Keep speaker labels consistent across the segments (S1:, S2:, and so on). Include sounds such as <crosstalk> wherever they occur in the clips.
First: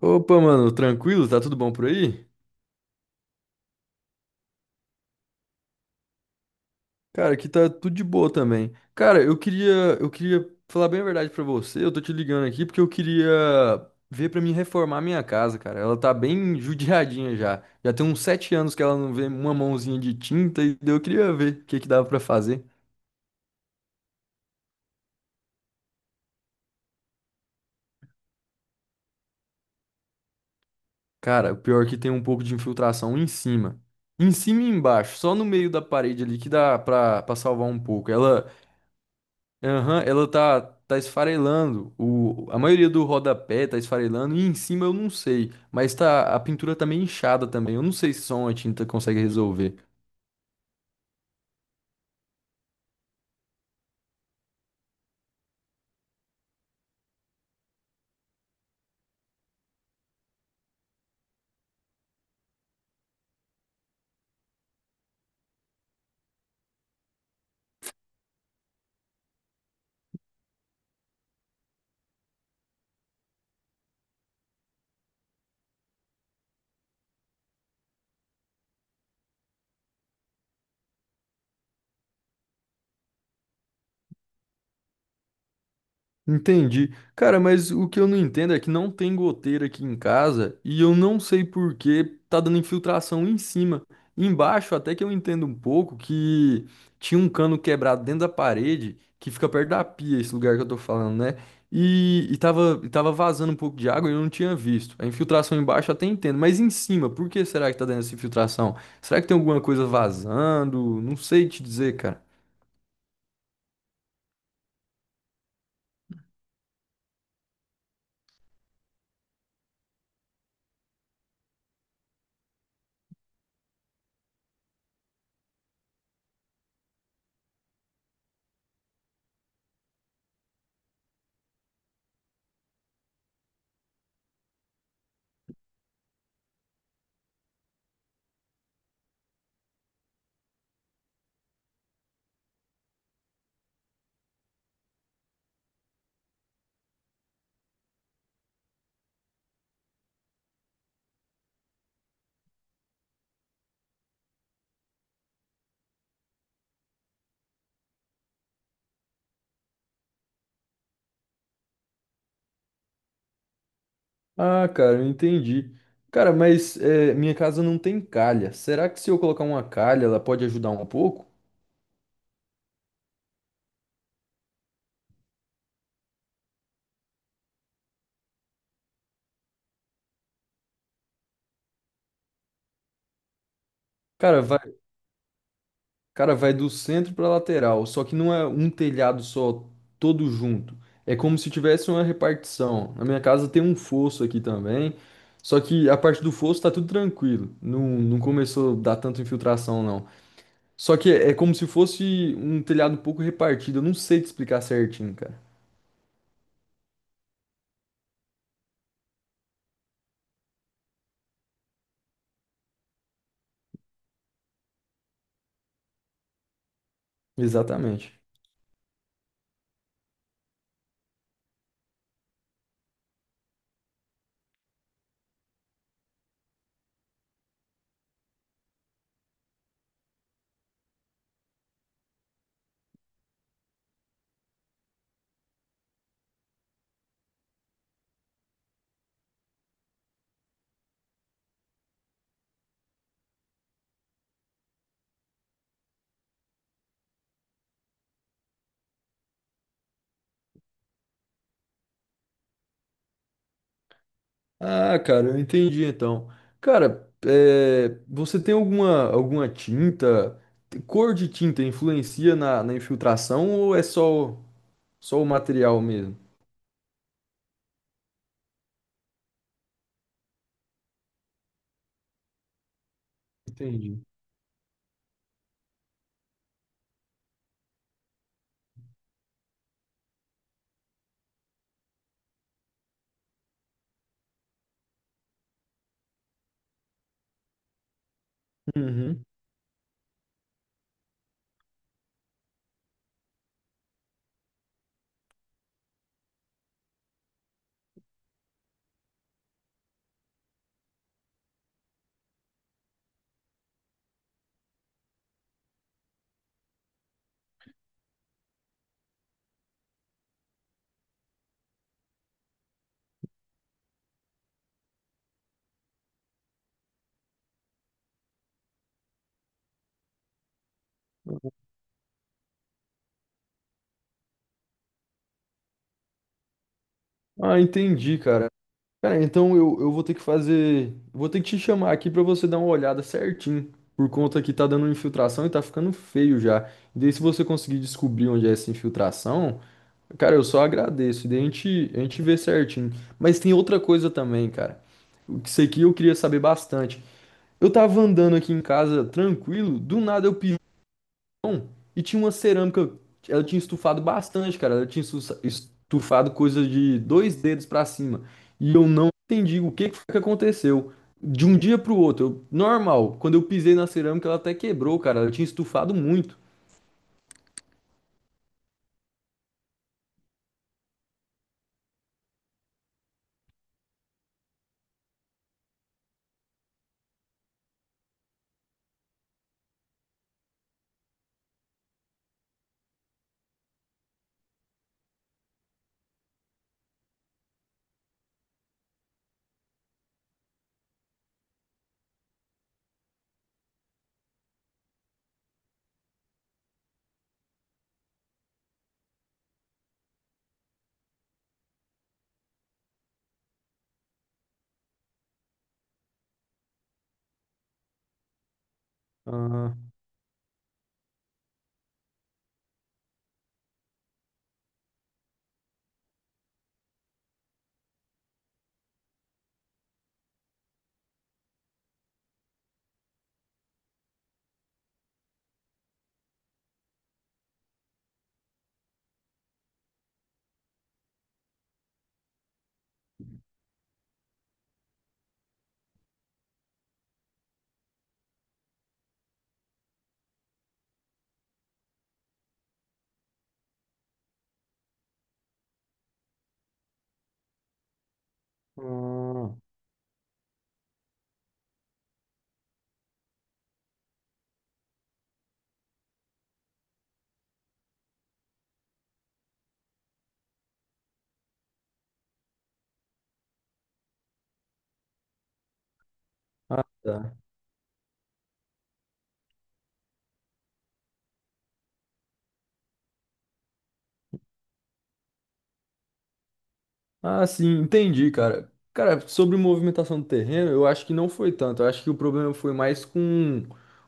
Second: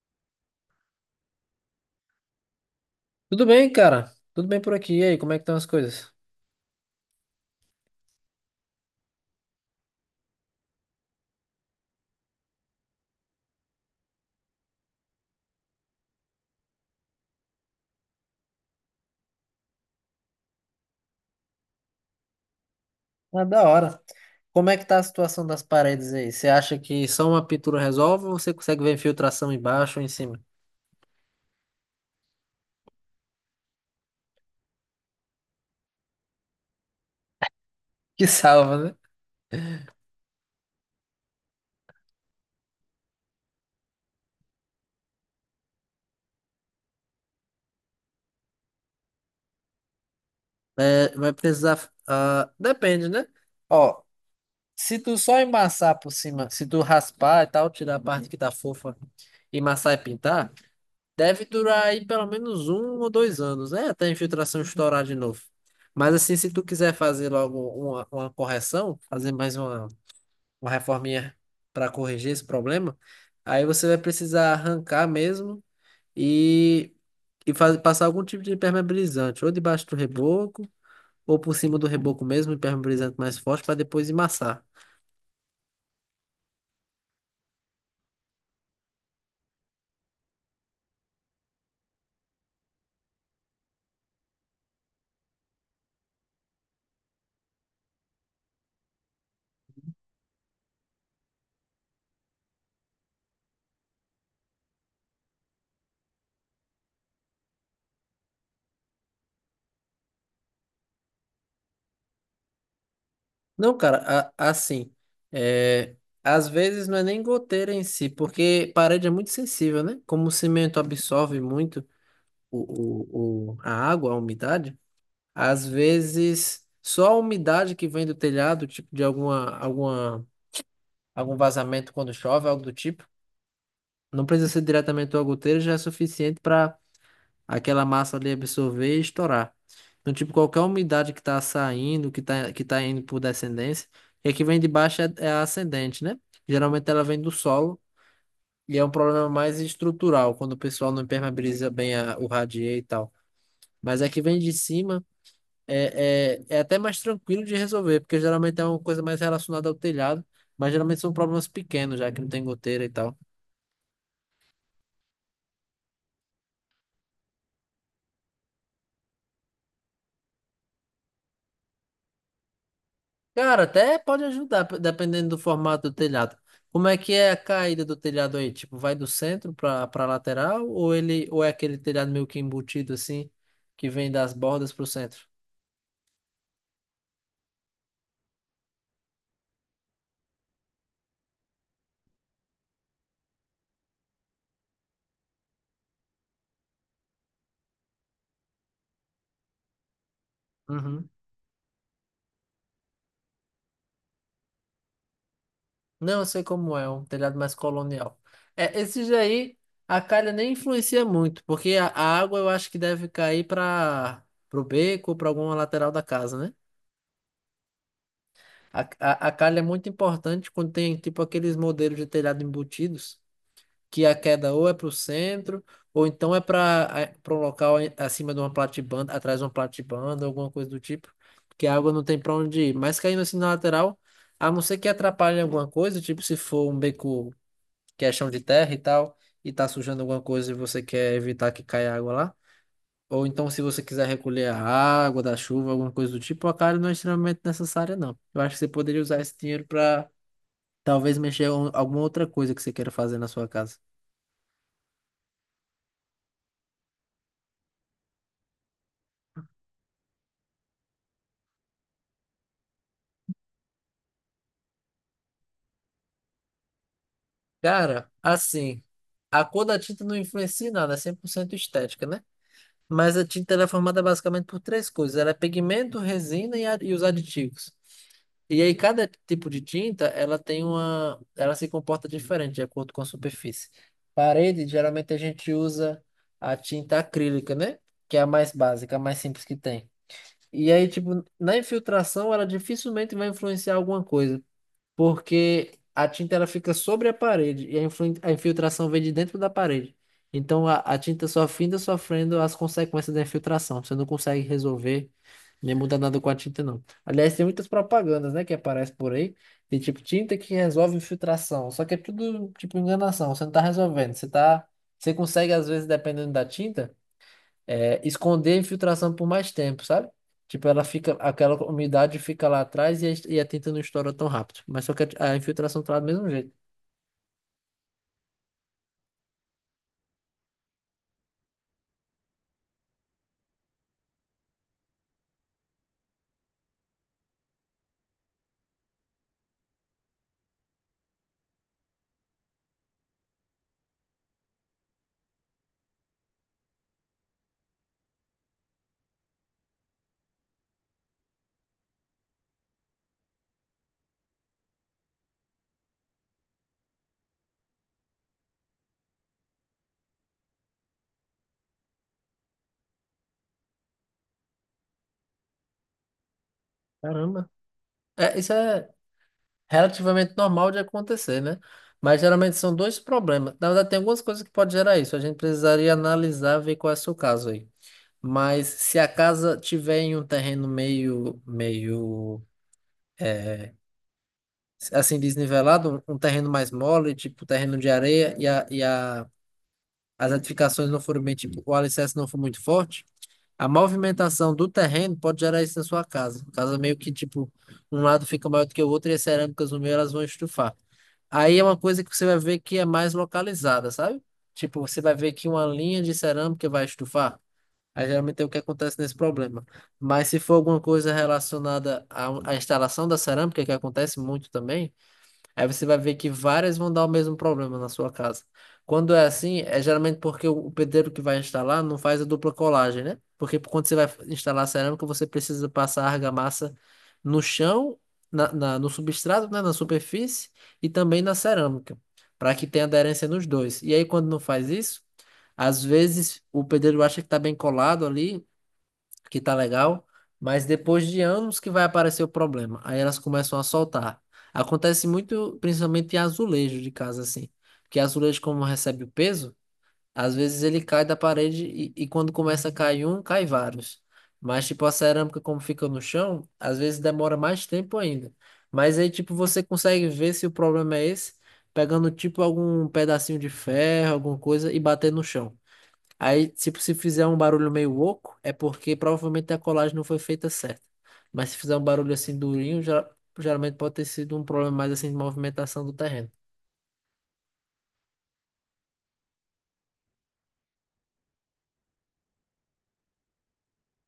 S1: Opa, mano, tranquilo? Tá tudo bom por aí?
S2: Tudo bem, cara? Tudo bem por aqui. E aí, como é que estão as coisas?
S1: Cara, aqui tá tudo de boa também. Cara, eu queria falar bem a verdade pra você. Eu tô te ligando aqui porque eu queria ver pra mim reformar a minha casa, cara. Ela tá bem <laughs> judiadinha já. Já tem uns 7 anos que ela não vê uma mãozinha de tinta e daí eu queria ver o que que dava pra fazer.
S2: Ah, da hora. Como é que tá a situação das paredes aí? Você acha que só uma pintura resolve ou você consegue ver infiltração embaixo ou em cima? <laughs>
S1: Cara, o pior é que tem um pouco de infiltração em cima. Em cima e embaixo, só no meio da parede ali que dá pra salvar um pouco.
S2: Que
S1: Ela
S2: salva, né?
S1: Aham, ela tá esfarelando. A maioria do rodapé tá esfarelando e em cima eu não sei. Mas tá, a pintura tá meio inchada também. Eu não sei se só uma tinta consegue resolver.
S2: É, vai precisar. Depende, né? Ó, se tu só embaçar por cima, se tu raspar e tal, tirar a parte que tá fofa e amassar e pintar, deve durar aí pelo menos um ou dois anos, né? Até a infiltração estourar de novo. Mas assim, se tu quiser fazer logo uma correção, fazer mais uma. Uma reforminha para corrigir esse problema, aí você vai precisar arrancar mesmo e, e passar algum tipo de impermeabilizante, ou debaixo do reboco, ou por cima do reboco mesmo, impermeabilizante mais forte, para depois emassar.
S1: Entendi. Cara, mas o que eu não entendo é que não tem goteira aqui em casa e eu não sei por que tá dando infiltração em cima. Embaixo, até que eu entendo um pouco que tinha um cano quebrado dentro da parede que fica perto da pia, esse lugar que eu tô falando, né? E tava vazando um pouco de água e eu não tinha visto. A infiltração embaixo eu até entendo, mas em cima, por que será que tá dando essa infiltração? Será que tem alguma coisa vazando? Não sei te dizer, cara.
S2: Não, cara, assim, é, às vezes não é nem goteira em si, porque parede é muito sensível, né? Como o cimento absorve muito a água, a umidade, às vezes só a umidade que vem do telhado, tipo de alguma algum vazamento quando chove, algo do tipo. Não precisa ser diretamente uma goteira, já é suficiente para aquela massa ali absorver e estourar. Então, tipo, qualquer umidade que está saindo, que tá indo por descendência, e a que vem de baixo é a ascendente, né? Geralmente ela vem do solo e é um problema mais estrutural, quando o pessoal não impermeabiliza bem o radier e tal. Mas a que vem de cima é até mais tranquilo de resolver, porque geralmente é uma coisa mais relacionada ao telhado, mas geralmente são problemas pequenos, já que não tem goteira e tal.
S1: Ah, cara, eu entendi. Cara, mas é, minha casa não tem calha. Será que se eu colocar uma calha, ela pode ajudar um pouco?
S2: Cara, até pode ajudar, dependendo do formato do telhado. Como é que é a caída do telhado aí? Tipo, vai do centro para lateral ou é aquele telhado meio que embutido assim, que vem das
S1: Cara,
S2: bordas
S1: vai,
S2: pro centro?
S1: cara, vai do centro pra lateral, só que não é um telhado só, todo junto. É como se tivesse uma repartição. Na minha casa tem um fosso aqui também, só que a parte do fosso tá tudo tranquilo. Não, não começou a dar tanta infiltração, não. Só
S2: Uhum.
S1: que é como se fosse um telhado um pouco repartido. Eu não sei te explicar certinho, cara.
S2: Não, eu sei como é, um telhado mais colonial. É, esses aí a calha nem influencia muito, porque a água eu acho que deve cair para pro beco ou para alguma lateral da casa, né?
S1: Exatamente.
S2: A calha é muito importante quando tem tipo aqueles modelos de telhado embutidos, que a queda ou é para o centro, ou então é para um local acima de uma platibanda, atrás de uma platibanda, alguma coisa do tipo, que a água não tem para onde ir. Mas caindo assim na lateral, a não ser que atrapalhe alguma coisa, tipo se for um beco que é chão de terra e tal, e tá sujando alguma coisa e você quer evitar que caia água lá. Ou então, se você quiser recolher a água da chuva, alguma coisa do tipo, a cara não é extremamente necessária, não. Eu acho que você poderia usar esse dinheiro para talvez mexer em alguma outra coisa que você queira fazer na sua casa.
S1: Ah, cara, eu entendi então. Cara, é, você tem alguma tinta? Cor de tinta influencia na infiltração ou é só o material mesmo?
S2: Cara, assim, a cor da tinta não influencia em nada, é 100% estética, né? Mas a tinta ela é formada
S1: Entendi.
S2: basicamente por três coisas: ela é pigmento, resina e os aditivos. E aí cada tipo de tinta, ela tem uma, ela se comporta diferente de acordo com a superfície. Parede, geralmente a gente usa a tinta acrílica, né? Que é a mais básica, a mais
S1: Uhum.
S2: simples que tem. E aí, tipo, na infiltração, ela dificilmente vai influenciar alguma coisa porque a tinta ela fica sobre a parede e a a infiltração vem de dentro da parede. Então a tinta só finda sofrendo as consequências da infiltração. Você não consegue resolver nem mudar nada com a tinta, não. Aliás, tem muitas propagandas, né, que aparecem por aí. Tem tipo tinta que resolve infiltração. Só que é tudo tipo enganação. Você não tá resolvendo. Você consegue às vezes, dependendo da tinta esconder a infiltração por mais tempo, sabe? Tipo, ela fica, aquela umidade fica lá atrás e a tinta não estoura tão rápido. Mas só que a infiltração tá lá do mesmo jeito.
S1: Ah, entendi, cara. Cara, então eu vou ter que fazer. Vou ter que te chamar aqui pra você dar uma olhada certinho. Por conta que tá dando infiltração e tá ficando feio já. E daí, se você conseguir descobrir onde é essa infiltração. Cara, eu só agradeço. Daí a gente vê certinho. Mas tem outra coisa também, cara. Isso aqui eu queria saber bastante. Eu tava andando aqui em casa tranquilo, do nada eu pisei no chão e tinha uma cerâmica. Ela tinha estufado bastante, cara. Ela tinha estufado coisa de dois dedos pra cima. E eu não entendi o que que foi que aconteceu. De um dia pro outro, normal. Quando eu pisei na cerâmica, ela até quebrou, cara. Ela tinha estufado muito.
S2: Caramba. É, isso é relativamente normal de acontecer, né? Mas geralmente são dois problemas. Na verdade, tem algumas coisas que pode gerar isso. A gente precisaria analisar, ver qual é o seu caso aí. Mas se a casa tiver em um terreno meio é, assim desnivelado, um terreno mais mole, tipo terreno de areia e a as edificações não forem bem, tipo, o alicerce não for muito forte, a movimentação do terreno pode gerar isso na sua casa. Casa meio que, tipo, um lado fica maior do que o outro e as cerâmicas no meio elas vão estufar. Aí é uma coisa que você vai ver que é mais localizada, sabe? Tipo, você vai ver que uma linha de cerâmica vai estufar. Aí geralmente é o que acontece nesse problema.
S1: Ah,
S2: Mas se for alguma coisa relacionada à instalação da cerâmica, que acontece muito também, aí você vai ver que várias vão dar o mesmo problema na sua casa. Quando é assim, é geralmente porque o pedreiro que vai instalar não faz a dupla colagem, né? Porque quando você vai instalar cerâmica, você precisa passar a argamassa no chão, no substrato, né? Na superfície e também na cerâmica, para que tenha aderência nos dois. E aí, quando não faz isso, às vezes o pedreiro acha que está bem colado ali, que tá legal, mas depois de anos que vai aparecer o problema. Aí elas começam a soltar. Acontece muito, principalmente em azulejo de casa, assim. Porque azulejo, como recebe o peso,
S1: ah,
S2: às vezes ele cai da parede e quando começa a cair um, cai vários. Mas, tipo, a cerâmica, como fica no chão, às vezes demora mais tempo ainda. Mas aí, tipo, você consegue ver se o problema é esse, pegando, tipo, algum pedacinho de ferro, alguma coisa, e bater no chão. Aí, tipo,
S1: ah,
S2: se fizer um
S1: tá.
S2: barulho meio oco, é porque provavelmente a colagem não foi feita certa. Mas se fizer um barulho assim durinho, já, geralmente pode ter sido um problema mais assim de movimentação do terreno.
S1: Ah, sim, entendi, cara. Cara, sobre movimentação do terreno, eu acho que não foi tanto. Eu acho que o problema foi mais com,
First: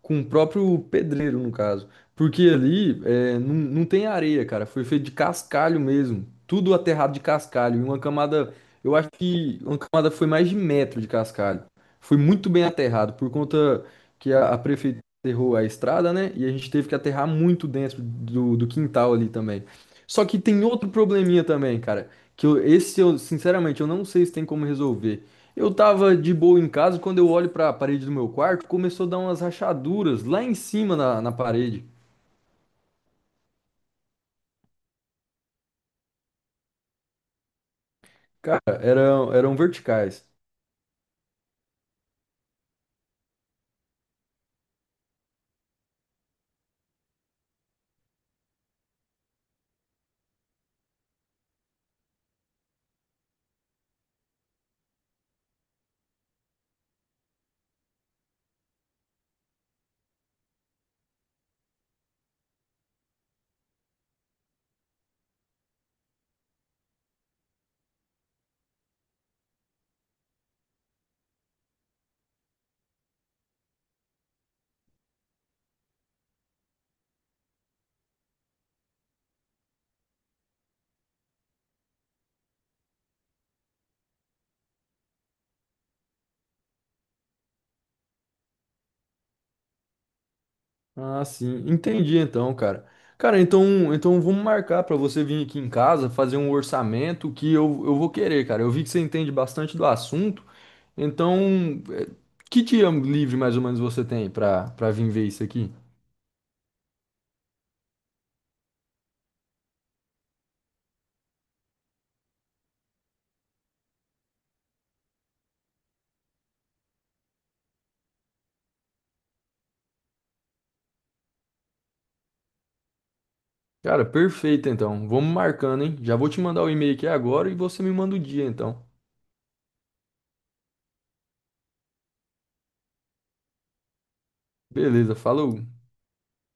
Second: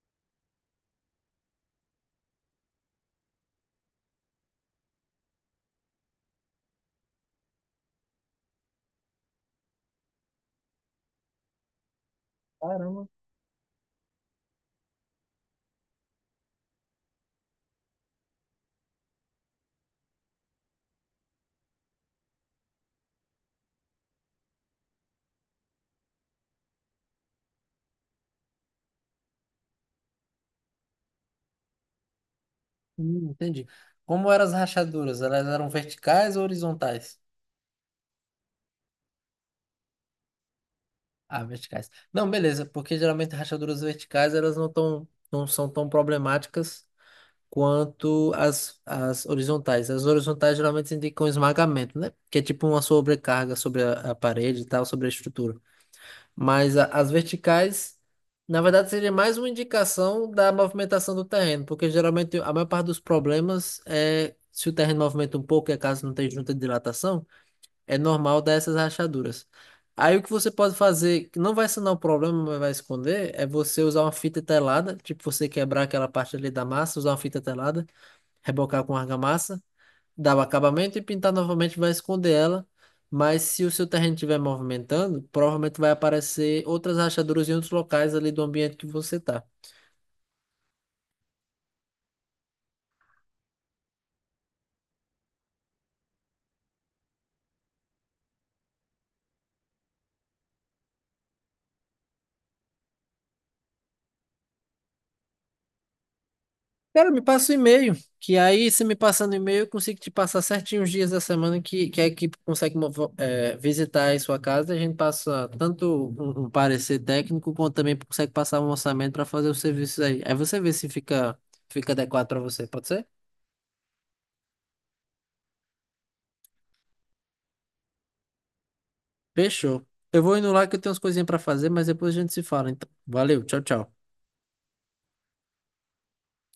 S1: com o próprio pedreiro, no caso. Porque ali não, não tem areia, cara. Foi feito de cascalho mesmo. Tudo aterrado de cascalho. E uma camada, eu acho que uma camada foi mais de metro de cascalho. Foi muito bem
S2: Caramba.
S1: aterrado, por conta que a prefeitura aterrou a estrada, né? E a gente teve que aterrar muito dentro do quintal ali também. Só que tem outro probleminha também, cara. Esse eu, sinceramente, eu não sei se tem como resolver. Eu tava de boa em casa, quando eu olho pra parede do meu quarto, começou a dar umas rachaduras lá em cima na parede.
S2: Entendi. Como eram as rachaduras? Elas eram verticais ou horizontais?
S1: Cara, eram verticais.
S2: Ah, verticais. Não, beleza, porque geralmente rachaduras verticais elas não são tão problemáticas quanto as horizontais. As horizontais geralmente indicam um esmagamento, né? Que é tipo uma sobrecarga sobre a parede e tal, sobre a estrutura. Mas as verticais, na verdade, seria mais uma indicação da movimentação do terreno, porque geralmente a maior parte dos problemas é se o terreno movimenta um pouco e a casa não tem junta de dilatação, é normal dar essas rachaduras. Aí o que você pode fazer, que não vai sanar o problema, mas vai esconder, é você usar uma fita telada, tipo você quebrar aquela parte ali da massa, usar uma fita telada, rebocar com argamassa dá o acabamento e pintar novamente vai esconder ela. Mas se o seu terreno estiver movimentando, provavelmente vai aparecer outras rachaduras em outros locais ali do ambiente que você tá.
S1: Ah, sim, entendi então, cara. Cara, então vamos marcar pra você vir aqui em casa, fazer um orçamento que eu vou querer, cara. Eu vi que você entende bastante do assunto, então, que dia livre mais ou menos você tem pra vir ver isso aqui?
S2: Cara, me passa o e-mail, que aí, se me passando o e-mail, eu consigo te passar certinho os dias da semana que a equipe consegue visitar aí sua casa e a gente passa tanto um parecer técnico, quanto também consegue passar um orçamento para fazer os serviços aí. Aí você vê se fica, Fica adequado para você, pode ser?
S1: Cara, perfeito então. Vamos marcando, hein? Já vou te mandar o e-mail aqui agora e você me manda o dia então.
S2: Fechou. Eu vou indo lá que eu tenho umas coisinhas pra fazer, mas depois a gente se fala. Então, valeu, tchau, tchau.
S1: Beleza, falou.